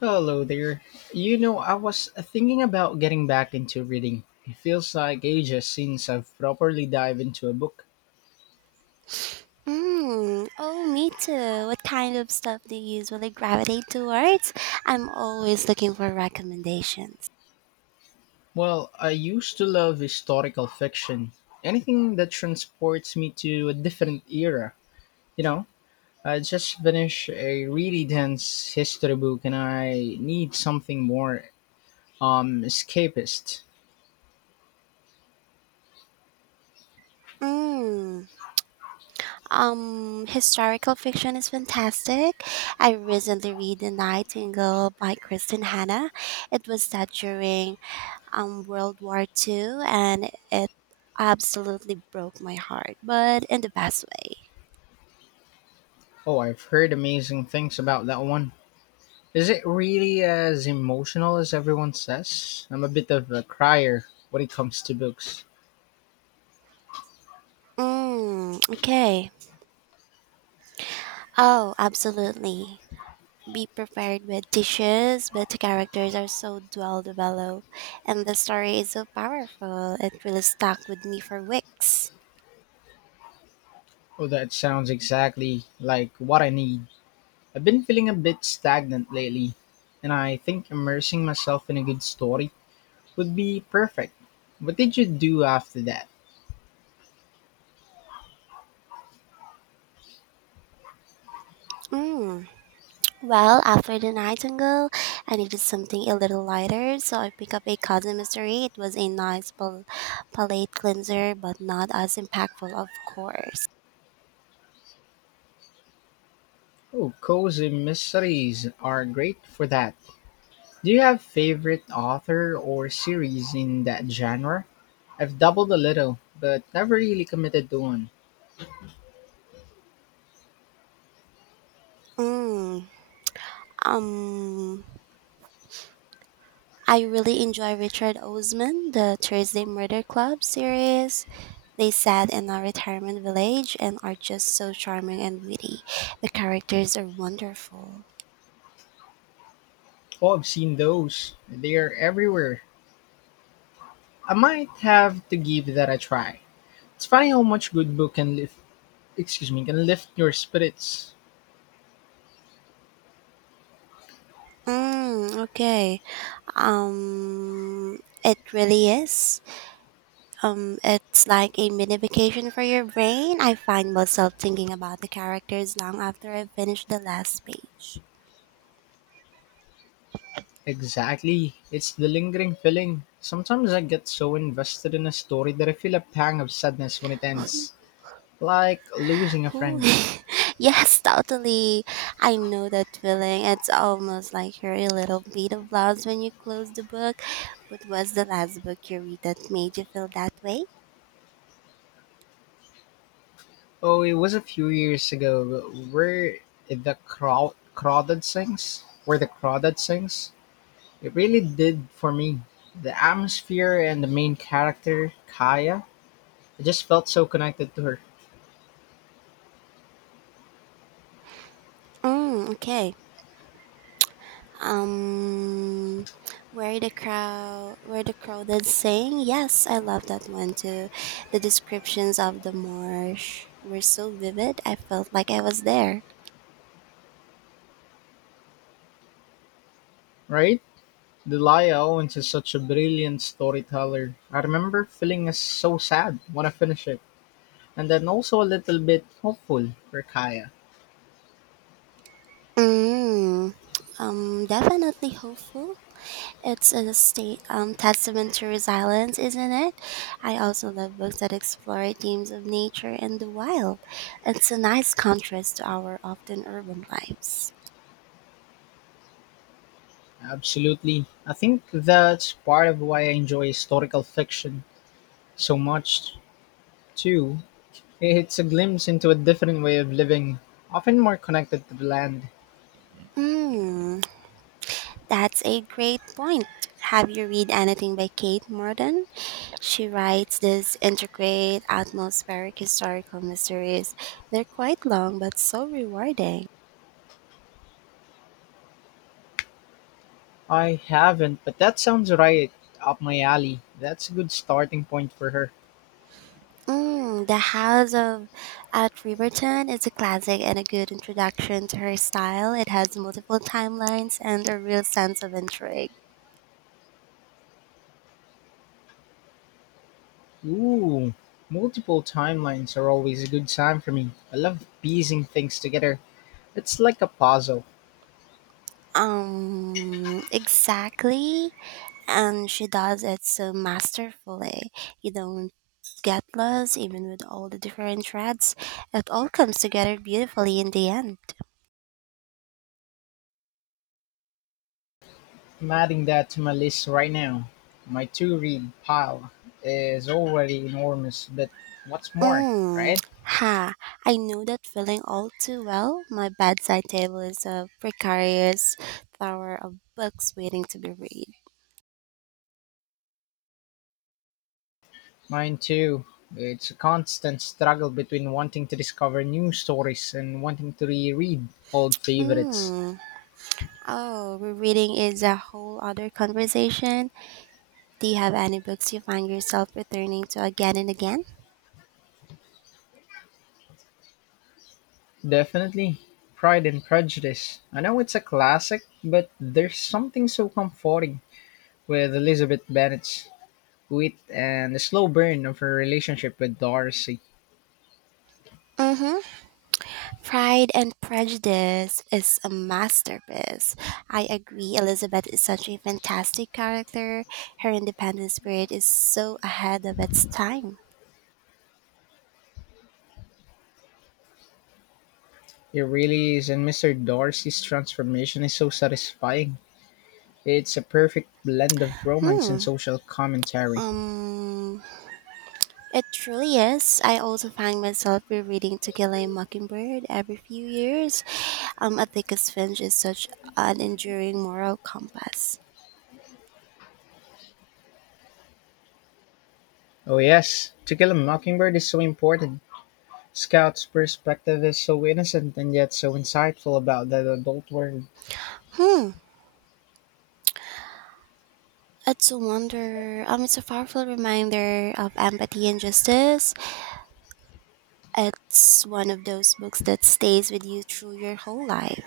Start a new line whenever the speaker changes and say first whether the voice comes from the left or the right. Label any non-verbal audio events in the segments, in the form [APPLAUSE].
left: Hello there. You know, I was thinking about getting back into reading. It feels like ages since I've properly dived into a book.
right: Oh, me too. What kind of stuff do you usually gravitate towards? I'm always looking for recommendations.
left: Well, I used to love historical fiction, anything that transports me to a different era. You know, I just finished a really dense history book and I need something more escapist.
right: Mm, historical fiction is fantastic. I recently read The Nightingale by Kristen Hanna. It was set during World War II and it absolutely broke my heart, but in the best way.
left: Oh, I've heard amazing things about that one. Is it really as emotional as everyone says? I'm a bit of a crier when it comes to books.
right: Mm, okay. Oh, absolutely. Be prepared with dishes, but the characters are so well developed, and the story is so powerful. It really stuck with me for weeks.
left: Oh, that sounds exactly like what I need. I've been feeling a bit stagnant lately, and I think immersing myself in a good story would be perfect. What did you do after that?
right: Mm. Well, after the Nightingale, I needed something a little lighter, so I picked up a cousin mystery. It was a nice palate cleanser, but not as impactful, of course.
left: Oh, cozy mysteries are great for that. Do you have favorite author or series in that genre? I've dabbled a little, but never really committed to one.
right: Mm. Um, I really enjoy Richard Osman, the Thursday Murder Club series. They sat in a retirement village and are just so charming and witty. The characters are wonderful.
left: Oh, I've seen those. They are everywhere. I might have to give that a try. It's funny how much good book can lift can lift your spirits.
right: Okay. Um, it really is. It's like a mini vacation for your brain. I find myself thinking about the characters long after I finish the last page.
left: Exactly. It's the lingering feeling. Sometimes I get so invested in a story that I feel a pang of sadness when it ends. Like losing a
right: Cool.
left: friend.
right: [LAUGHS] Yes, totally. I know that feeling. It's almost like you're a little bit of loss when you close the book. But was the last book you read that made you feel that way?
left: Oh, it was a few years ago where the crowded sings. Where the crowded sings. It really did for me. The atmosphere and the main character, Kaya, I just felt so connected to her.
right: Okay. Um, where the crowd is saying, yes, I love that one too. The descriptions of the marsh were so vivid. I felt like I was there.
left: Right? Delia Owens is such a brilliant storyteller. I remember feeling so sad when I finished it, and then also a little bit hopeful for Kaya.
right: Mm, definitely hopeful. It's a state testament to resilience, isn't it? I also love books that explore themes of nature and the wild. It's a nice contrast to our often urban lives.
left: Absolutely. I think that's part of why I enjoy historical fiction so much, too. It's a glimpse into a different way of living, often more connected to the land.
right: Mm, that's a great point. Have you read anything by Kate Morton? She writes these intricate, atmospheric historical mysteries. They're quite long but so rewarding.
left: I haven't, but that sounds right up my alley. That's a good starting point for her.
right: The House of at Riverton is a classic and a good introduction to her style. It has multiple timelines and a real sense of intrigue.
left: Ooh, multiple timelines are always a good sign for me. I love piecing things together. It's like a puzzle.
right: Exactly. And she does it so masterfully. You don't get lost even with all the different threads. It all comes together beautifully in the end.
left: I'm adding that to my list right now. My to read pile is already enormous, but what's more,
right: Mm,
left: right?
right: ha, I know that feeling all too well. My bedside table is a precarious tower of books waiting to be read.
left: Mine too. It's a constant struggle between wanting to discover new stories and wanting to reread old favorites.
right: Mm. Oh, rereading is a whole other conversation. Do you have any books you find yourself returning to again and again?
left: Definitely. Pride and Prejudice. I know it's a classic, but there's something so comforting with Elizabeth Bennet's wit and the slow burn of her relationship with Darcy.
right: Mm-hmm. Pride and Prejudice is a masterpiece. I agree, Elizabeth is such a fantastic character. Her independent spirit is so ahead of its time.
left: It really is, and Mr. Darcy's transformation is so satisfying. It's a perfect blend of romance and
right: Hmm.
left: social commentary.
right: Um, it truly is. I also find myself rereading To Kill a Mockingbird every few years. I think its Finch is such an enduring moral compass.
left: Oh, yes, To Kill a Mockingbird is so important. Scout's perspective is so innocent and yet so insightful about the adult world.
right: Hmm. It's a wonder. It's a powerful reminder of empathy and justice. It's one of those books that stays with you through your whole life.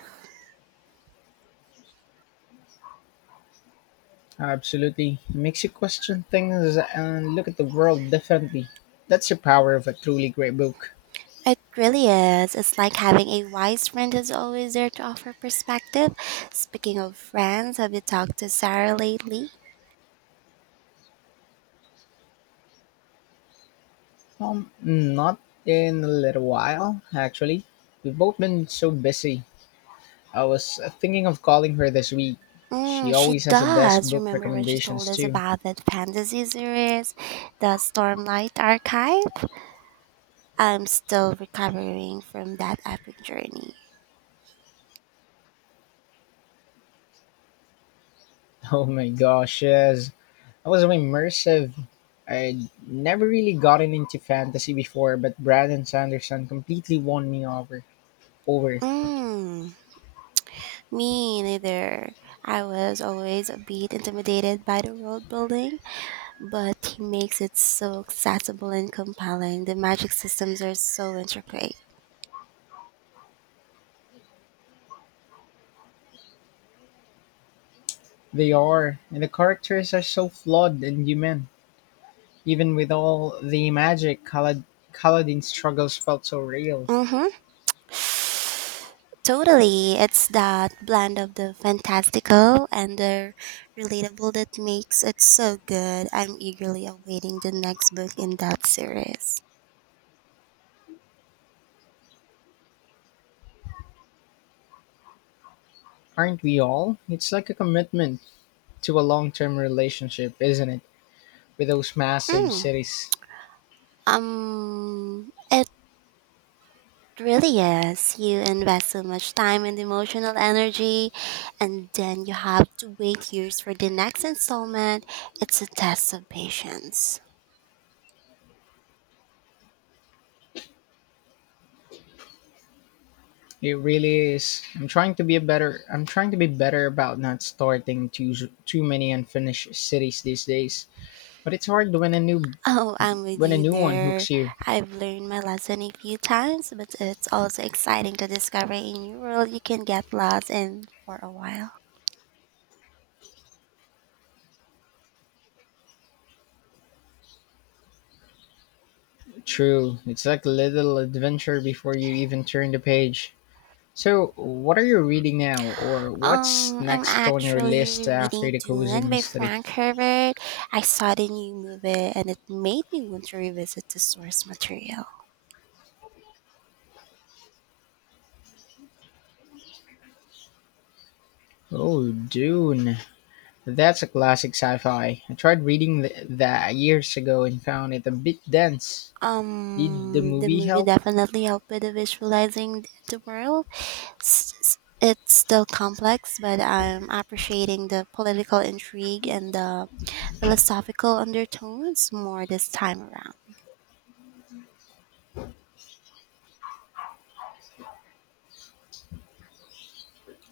left: Absolutely. Makes you question things and look at the world differently. That's the power of a truly great book.
right: It really is. It's like having a wise friend who's always there to offer perspective. Speaking of friends, have you talked to Sarah lately?
left: Not in a little while, actually. We've both been so busy. I was thinking of calling her this week. She
right: She
left: always has the best
right: does.
left: book
right: Remember when she told
left: recommendations,
right: us
left: too.
right: about
left: [LAUGHS]
right: that fantasy series, the Stormlight Archive? I'm still recovering from that epic journey.
left: Oh my gosh, yes. I was so immersive. I'd never really gotten into fantasy before, but Brandon Sanderson completely won me over. Over.
right: Mm, me neither. I was always a bit intimidated by the world building, but he makes it so accessible and compelling. The magic systems are so intricate.
left: They are, and the characters are so flawed and human, even with all the magic Kaladin struggles felt so real.
right: Mm-hmm. Totally. It's that blend of the fantastical and the relatable that makes it so good. I'm eagerly awaiting the next book in that series.
left: Aren't we all? It's like a commitment to a long-term relationship, isn't it? With those massive
right: Mm,
left: cities.
right: um, it really is. You invest so much time and emotional energy, and then you have to wait years for the next installment. It's a test of patience.
left: It really is. I'm trying to be better about not starting too many unfinished cities these days. But it's hard when a new
right: Oh, I'm with
left: When a
right: you
left: new one hooks
right: there.
left: you.
right: I've learned my lesson a few times, but it's also exciting to discover a new world you can get lost in for a while.
left: True. It's like a little adventure before you even turn the page. So, what are you reading now, or what's
right: I'm
left: next on your
right: actually
left: list after
right: rereading
left: the cozy
right: Dune by
left: mystery?
right: Frank Herbert. I saw the new movie and it made me want to revisit the source material.
left: Oh, Dune. That's a classic sci fi. I tried reading that years ago and found it a bit dense. Did the
right: The
left: movie
right: movie
left: help?
right: definitely helped with the visualizing the world. S- s- It's still complex, but I'm appreciating the political intrigue and the philosophical undertones more this time around.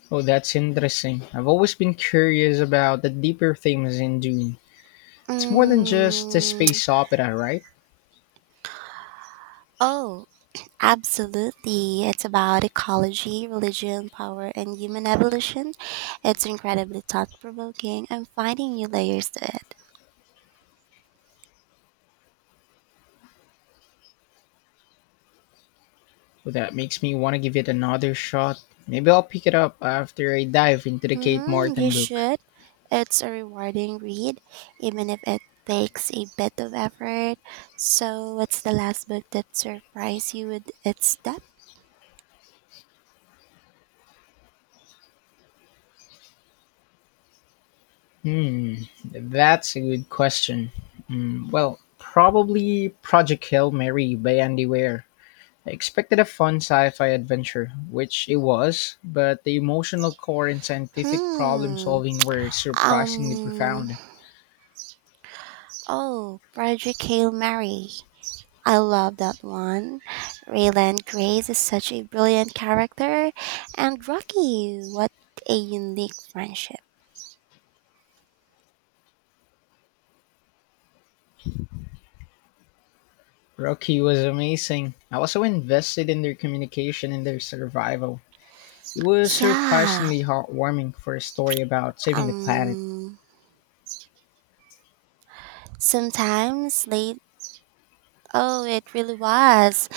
left: Oh, that's interesting. I've always been curious about the deeper themes in Dune. It's more than just a
right: Mm,
left: space opera, right?
right: oh, absolutely. It's about ecology, religion, power, and human evolution. It's incredibly thought provoking. I'm finding new layers to it.
left: Well, that makes me want to give it another shot. Maybe I'll pick it up after I dive into the Kate
right: Mm-hmm, you
left: Martin book.
right: should. It's a rewarding read, even if it takes a bit of effort. So, what's the last book that surprised you with its depth?
left: Hmm, that's a good question. Well, probably Project Hail Mary by Andy Weir. I expected a fun sci fi adventure, which it was, but the emotional core and scientific problem
right: Hmm.
left: solving were surprisingly
right: Um.
left: profound.
right: Oh, Frederick Hail Mary. I love that one. Raylan Grace is such a brilliant character. And Rocky, what a unique friendship.
left: Rocky was amazing. I was so invested in their communication and their survival. It was
right: Yeah.
left: surprisingly heartwarming for a story about saving the planet.
right: Um sometimes late oh it really was.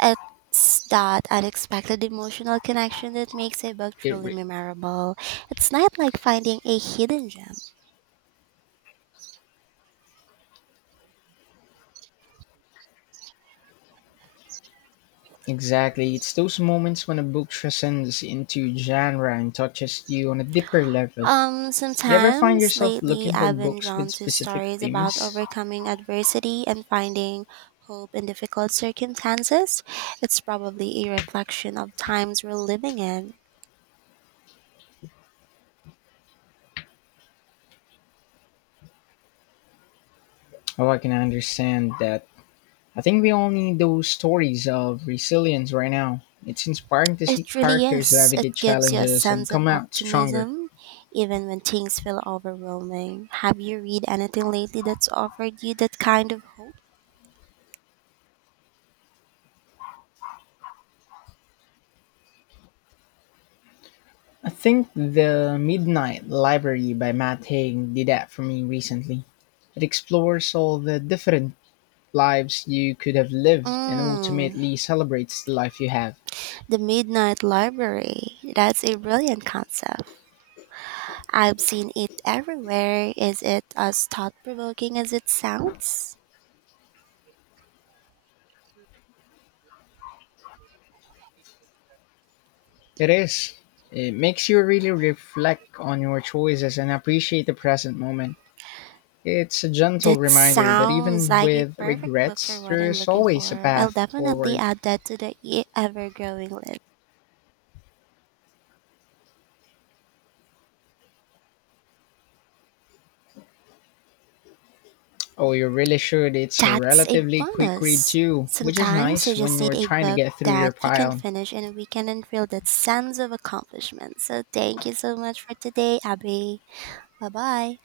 right: It's that unexpected emotional connection that makes a book
left: It,
right: truly
left: re-
right: memorable. It's not like finding a hidden gem.
left: Exactly. It's those moments when a book transcends into genre and touches you on a deeper level. You ever find
right: Sometimes
left: yourself
right: lately
left: looking for
right: I've been
left: books with
right: drawn to
left: specific
right: stories about
left: themes?
right: overcoming adversity and finding hope in difficult circumstances. It's probably a reflection of times we're living in.
left: Oh, I can understand that. I think we all need those stories of resilience right now. It's inspiring to see
right: It really
left: characters
right: is. It
left: navigate
right: gives you a
left: challenges and
right: sense of
left: come out stronger.
right: optimism even when things feel overwhelming. Have you read anything lately that's offered you that kind of hope?
left: I think The Midnight Library by Matt Haig did that for me recently. It explores all the different lives you could have lived and
right: Mm,
left: ultimately celebrates the life you have.
right: the Midnight Library. That's a brilliant concept. I've seen it everywhere. Is it as thought provoking as it sounds?
left: It is. It makes you really reflect on your choices and appreciate the present moment. It's a gentle
right: That
left: reminder that
right: sounds
left: even
right: like a
left: with
right: perfect book for
left: regrets,
right: what I'm
left: there's
right: looking
left: always a
right: for. I'll
left: path
right: definitely
left: forward.
right: add that to the ever growing list.
left: Oh, you really should. It's a
right: That's a
left: relatively quick read,
right: bonus.
left: too, which is
right: Sometimes you
left: nice when
right: just need
left: you're
right: a
left: trying to
right: book
left: get through your
right: that you can
left: pile.
right: finish in a weekend and feel that sense of accomplishment. So thank you so much for today, Abby. Bye bye.